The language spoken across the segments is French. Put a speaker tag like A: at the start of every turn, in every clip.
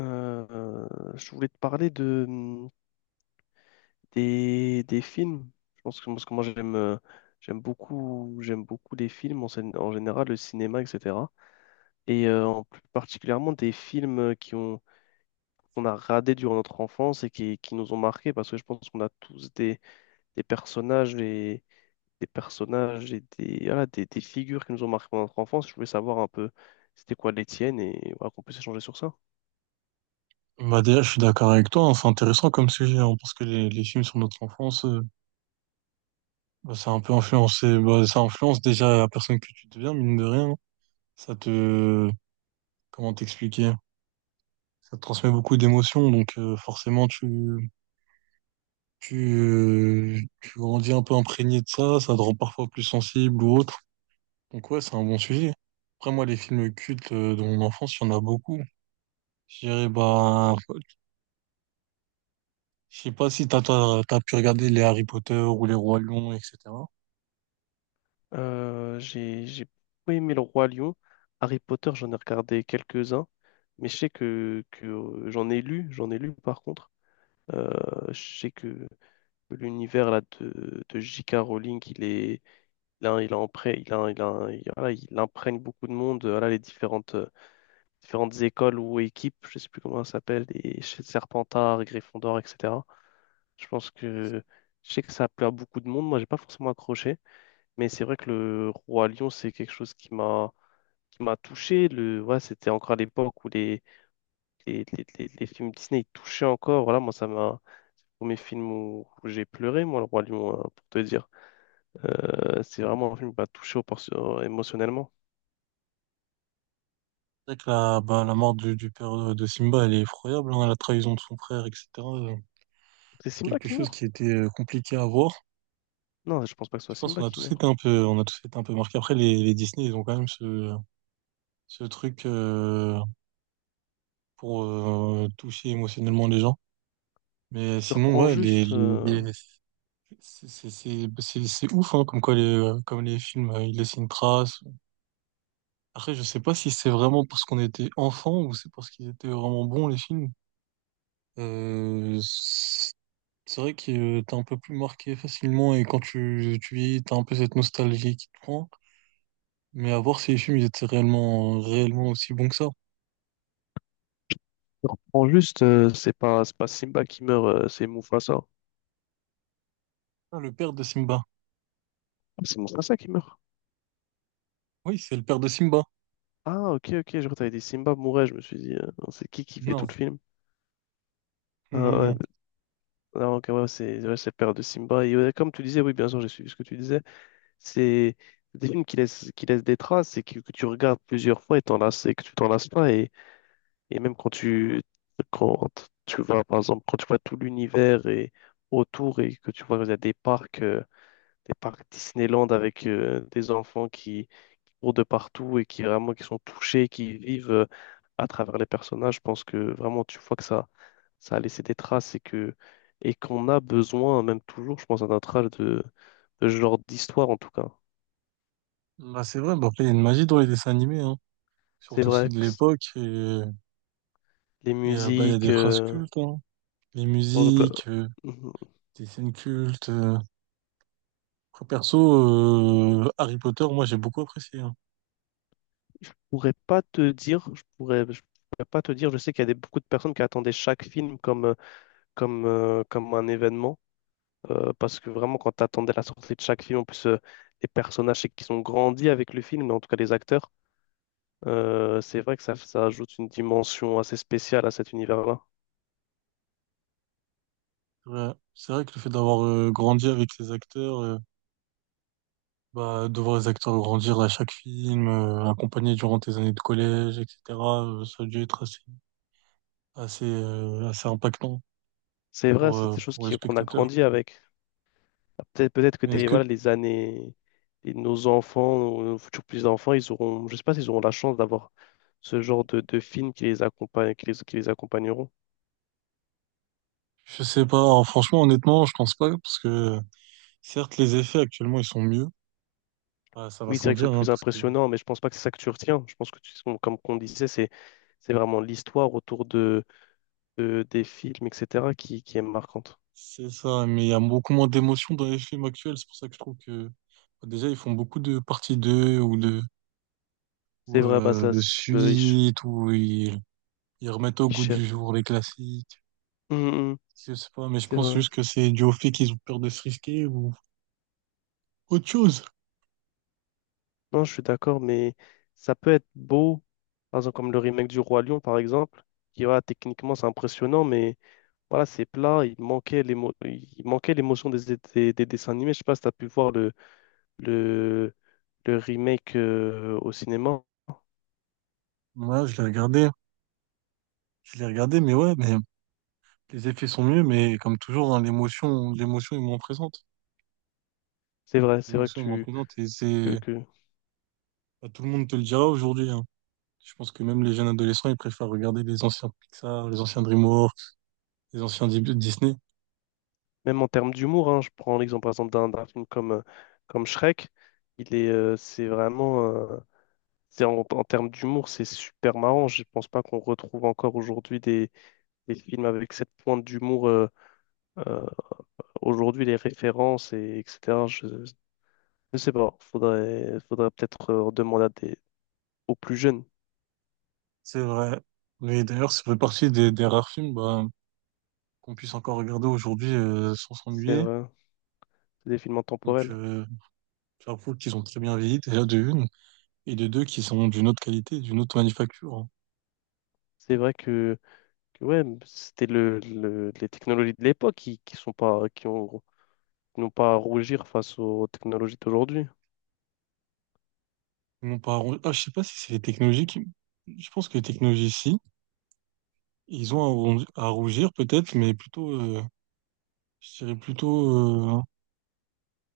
A: Euh, je voulais te parler de des films. Je pense que parce que moi j'aime j'aime beaucoup les films en général, le cinéma, etc. Et en plus particulièrement des films qui ont qu'on a radés durant notre enfance et qui nous ont marqués parce que je pense qu'on a tous des personnages et des personnages et des figures qui nous ont marqués pendant notre enfance. Je voulais savoir un peu c'était quoi les tiennes et voilà, qu'on puisse échanger sur ça.
B: Bah déjà, je suis d'accord avec toi, hein, c'est intéressant comme sujet, hein, parce que les films sur notre enfance, bah, ça a un peu influencé, bah, ça influence déjà la personne que tu deviens, mine de rien. Ça te, comment t'expliquer? Ça te transmet beaucoup d'émotions, donc forcément, tu grandis un peu imprégné de ça, ça te rend parfois plus sensible ou autre. Donc ouais, c'est un bon sujet. Après, moi, les films cultes de mon enfance, il y en a beaucoup. Je dirais, bah, je sais pas si t'as pu regarder les Harry Potter ou les Rois Lions, etc.
A: J'ai beaucoup aimé Le Roi Lion. Harry Potter, j'en ai regardé quelques-uns, mais je sais que j'en ai lu par contre. Euh, je sais que l'univers de J.K. Rowling, il a impré- il a, il a- il voilà, il imprègne beaucoup de monde. Voilà, différentes écoles ou équipes, je sais plus comment ça s'appelle, les Serpentard, Gryffondor, etc. Je pense que je sais que ça a plu à beaucoup de monde. Moi, j'ai pas forcément accroché. Mais c'est vrai que le Roi Lion, c'est quelque chose qui m'a touché. Ouais, c'était encore à l'époque où les films Disney ils touchaient encore. Voilà, moi, ça m'a. C'est le premier film où j'ai pleuré, moi, le Roi Lion, hein, pour te dire. C'est vraiment un film qui m'a touché émotionnellement.
B: C'est vrai que la, bah, la mort du père de Simba, elle est effroyable, hein, la trahison de son frère, etc. euh,
A: C'est
B: C'est
A: Simba
B: quelque
A: qui
B: chose
A: meurt?
B: qui était compliqué à voir.
A: Non, je pense pas que ce soit
B: Je pense qu'on
A: Simba
B: a
A: qui
B: tous
A: meurt.
B: été un peu, on a tous été un peu marqués. Après, les Disney, ils ont quand même ce, ce truc pour toucher émotionnellement les gens. Mais
A: Je te
B: sinon,
A: reprends
B: ouais, les,
A: juste. euh,
B: les, les- c'est c'est- c'est- c'est- c'est ouf, hein, comme quoi comme les films, ils laissent une trace. Après, je sais pas si c'est vraiment parce qu'on était enfant ou c'est parce qu'ils étaient vraiment bons, les films. Euh, C'est vrai que t'es un peu plus marqué facilement et quand tu vieillis, t'as un peu cette nostalgie qui te prend. Mais à voir si les films ils étaient réellement aussi bons que ça.
A: Je te reprends juste. C'est pas Simba qui meurt, c'est Mufasa.
B: Ah, le père de Simba.
A: Ah, c'est Mufasa qui meurt.
B: Oui, c'est le père de Simba.
A: Ah, ok, ok, je crois que t'avais dit Simba mourait. Je me suis dit, c'est qui fait tout
B: Non,
A: le film? Ah
B: non,
A: ouais,
B: non.
A: donc ouais, c'est le père de Simba. Et ouais, comme tu disais, oui, bien sûr, j'ai suivi ce que tu disais. C'est des films qui laissent des traces et que tu regardes plusieurs fois et et que tu t'en lasses pas. Et même quand tu vois, par exemple, quand tu vois tout l'univers et autour et que tu vois, il y a des parcs Disneyland avec des enfants qui, autour de partout et qui sont touchés, qui vivent à travers les personnages. Je pense que vraiment tu vois ça a laissé des traces et que et qu'on a besoin, même toujours, je pense, à notre âge de ce genre d'histoire en tout cas.
B: Bah, c'est vrai, bah, après, il y a une magie dans les dessins animés, hein.
A: C'est
B: Surtout ceux
A: vrai
B: de
A: que
B: l'époque.
A: les
B: Bah, il y a
A: musiques,
B: des phrases cultes, hein. Les
A: bon, je peux-
B: musiques,
A: je
B: des scènes cultes. Après, perso, Harry Potter, moi, j'ai beaucoup apprécié, hein.
A: pourrais pas te dire, je pourrais pas te dire. Je sais qu'il y a beaucoup de personnes qui attendaient chaque film comme comme un événement. Parce que vraiment, quand tu attendais la sortie de chaque film, en plus, les personnages c'est qu'ils ont grandi avec le film, mais en tout cas les acteurs, c'est vrai ça ajoute une dimension assez spéciale à cet univers-là.
B: Ouais. C'est vrai que le fait d'avoir grandi avec les acteurs. Bah, de voir les acteurs grandir à chaque film, accompagner durant tes années de collège, etc., ça a dû être assez impactant
A: C'est vrai, c'est des choses
B: pour le
A: qu'on a
B: spectateur.
A: grandi avec. Peut-être
B: Mais est-ce que,
A: les années, et nos enfants, nos futurs petits-enfants, je sais pas s'ils auront la chance d'avoir ce genre de films qui les accompagnent, qui les accompagneront.
B: je sais pas, hein, franchement, honnêtement, je pense pas, parce que certes, les effets actuellement, ils sont mieux. Bah, ça va
A: Oui, c'est
B: sans
A: vrai qu'ils sont
B: dire, hein,
A: plus
B: parce que
A: impressionnants, mais je pense pas que c'est ça que tu retiens. Je pense que tu, comme on disait, c'est vraiment l'histoire autour de, des films, etc., qui est marquante.
B: c'est ça, mais il y a beaucoup moins d'émotions dans les films actuels, c'est pour ça que je trouve que bah, déjà, ils font beaucoup de parties 2 ou,
A: C'est vrai, bah ça,
B: de
A: c'est le
B: suites, où ils remettent au goût
A: Isher.
B: du jour les classiques.
A: Hum, hum, hum,
B: Je sais pas, mais je
A: c'est
B: pense
A: vrai.
B: juste que c'est dû au fait qu'ils ont peur de se risquer ou autre chose.
A: Non, je suis d'accord, mais ça peut être beau, par exemple comme le remake du Roi Lion, par exemple, qui voilà, techniquement c'est impressionnant, mais voilà, c'est plat, il manquait l'émotion des, des dessins animés. Je sais pas si tu as pu voir le, le remake au cinéma.
B: Moi, je l'ai regardé, mais ouais, mais les effets sont mieux, mais comme toujours, hein, l'émotion est moins présente.
A: C'est vrai que
B: L'émotion est moins
A: tu
B: présente et
A: que,
B: c'est,
A: que-
B: bah, tout le monde te le dira aujourd'hui, hein. Je pense que même les jeunes adolescents, ils préfèrent regarder les anciens Pixar, les anciens DreamWorks, les anciens Disney.
A: même en termes d'humour, hein, je prends l'exemple par exemple d'un film comme, comme Shrek, il est c'est vraiment c'est en, en termes d'humour, c'est super marrant. Je pense pas qu'on retrouve encore aujourd'hui les films avec cette pointe d'humour euh, aujourd'hui, les références, et, etc. Je ne sais pas. Faudrait peut-être demander à aux plus jeunes.
B: C'est vrai. Mais d'ailleurs, ça fait partie des rares films, bah, qu'on puisse encore regarder aujourd'hui, sans
A: C'est
B: s'ennuyer.
A: vrai. C'est des films
B: Donc,
A: intemporels.
B: j'avoue qu'ils ont très bien vieilli, déjà de une, et de deux qui sont d'une autre qualité, d'une autre manufacture, hein.
A: C'est vrai que ouais, c'était les technologies de l'époque qui ont, non pas à rougir face aux technologies d'aujourd'hui.
B: Ils n'ont pas à rougir. Ah, je sais pas si c'est les technologies qui... Je pense que les technologies, si, ils ont à rougir peut-être, mais plutôt, je dirais plutôt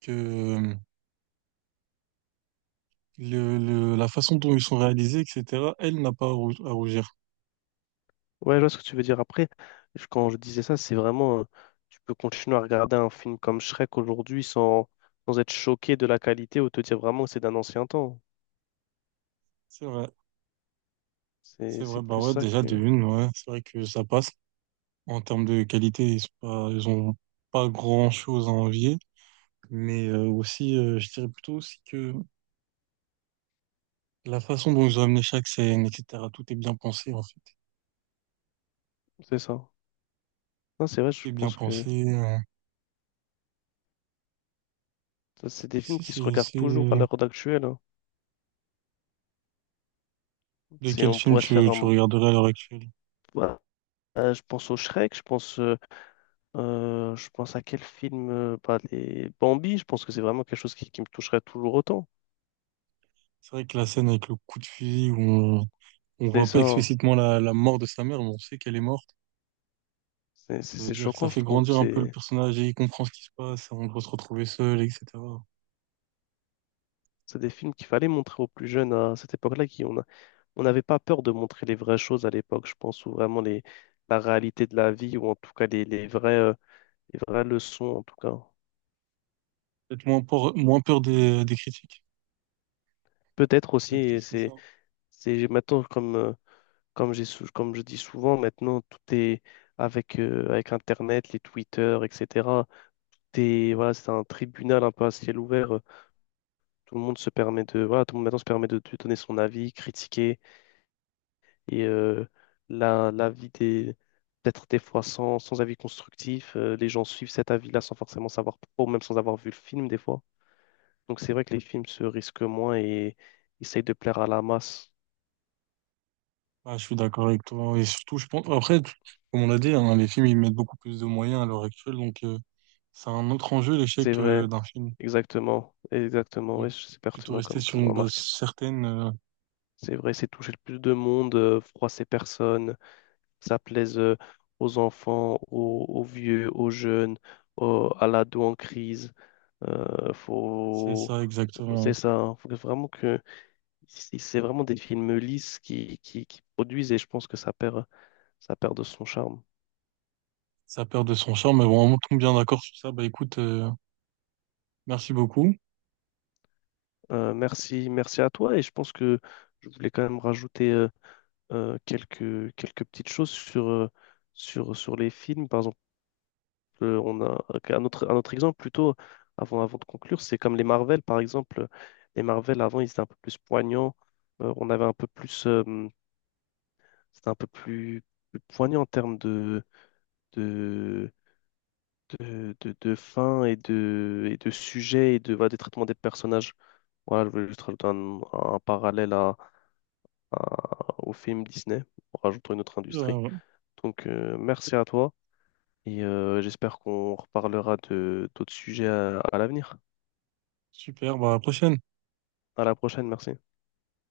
B: que le, la façon dont ils sont réalisés, etc., elle n'a pas à, à rougir.
A: Ouais, je vois ce que tu veux dire. Après, quand je disais ça, c'est vraiment, tu peux continuer à regarder un film comme Shrek aujourd'hui sans être choqué de la qualité ou te dire vraiment que c'est d'un ancien temps.
B: C'est vrai, c'est
A: C'est
B: vrai. Bah
A: plus
B: ouais,
A: ça
B: déjà
A: que...
B: de une, ouais, c'est vrai que ça passe. En termes de qualité, ils sont pas, ils ont pas grand-chose à envier, mais je dirais plutôt aussi que la façon dont ils ont amené chaque scène, etc., tout est bien pensé, en fait.
A: C'est ça. Non, c'est vrai, je
B: Tout est bien
A: pense que...
B: pensé.
A: Ça, c'est des films qui se regardent toujours à
B: C'est...
A: l'heure actuelle, hein.
B: De quel
A: On
B: film
A: pourrait se faire
B: tu
A: un.
B: regarderais à l'heure actuelle?
A: Ouais. Je pense au Shrek, je pense à quel film, bah, les Bambi, je pense que c'est vraiment quelque chose qui me toucherait toujours autant.
B: C'est vrai que la scène avec le coup de fusil, où on
A: C'est
B: voit pas
A: ça, hein.
B: explicitement la mort de sa mère, mais on sait qu'elle est morte. Ça veut
A: C'est
B: dire que ça
A: choquant, je
B: fait
A: trouve.
B: grandir un peu le personnage et il comprend ce qui se passe, on doit se retrouver seul, etc.
A: C'est des films qu'il fallait montrer aux plus jeunes à cette époque-là, on n'avait pas peur de montrer les vraies choses à l'époque, je pense, ou vraiment les, la réalité de la vie, ou en tout cas les vraies leçons, en tout cas.
B: Moins peur des critiques.
A: Peut-être aussi,
B: Peut-être que
A: et
B: c'était ça.
A: c'est maintenant comme. Comme comme je dis souvent, maintenant, tout est avec, avec Internet, les Twitter, etc. Voilà, c'est un tribunal un peu à ciel ouvert. Tout le monde se permet de, voilà, tout le monde maintenant se permet de donner son avis, critiquer. Et l'avis des, peut-être des fois sans avis constructif, les gens suivent cet avis-là sans forcément savoir pourquoi, ou même sans avoir vu le film des fois. Donc c'est vrai que les films se risquent moins et essayent de plaire à la masse.
B: Ah, je suis d'accord avec toi. Et surtout, je pense, après, comme on l'a dit, hein, les films, ils mettent beaucoup plus de moyens à l'heure actuelle, donc, c'est un autre enjeu,
A: C'est
B: l'échec
A: vrai,
B: d'un film.
A: exactement, exactement,
B: Donc,
A: ouais, c'est
B: plutôt
A: pertinent
B: rester sur
A: comme
B: une base
A: remarque.
B: certaine,
A: C'est vrai, c'est toucher le plus de monde, froisser personne, ça plaise aux enfants, aux vieux, aux jeunes, à l'ado en crise.
B: c'est
A: Faut...
B: ça
A: C'est
B: exactement.
A: ça, hein. Faut que vraiment que c'est vraiment des films lisses qui produisent et je pense que ça perd de son charme.
B: Ça perd de son charme, mais bon, on tombe bien d'accord sur ça. Bah écoute, merci beaucoup.
A: Merci à toi et je pense que je voulais quand même rajouter quelques petites choses sur les films. Par exemple, on a un autre exemple plutôt avant de conclure, c'est comme les Marvel, par exemple. Les Marvel, avant, ils étaient un peu plus poignants. On avait un peu plus. C'était plus poignant en termes de, de fin et de sujet et de, voilà, des traitements des personnages. Voilà, je voulais juste rajouter un parallèle à, au film Disney, en rajoutant une autre industrie.
B: Ouais.
A: Donc, merci à toi et j'espère qu'on reparlera de d'autres sujets à l'avenir.
B: Super, bah à la prochaine.
A: À la prochaine, merci.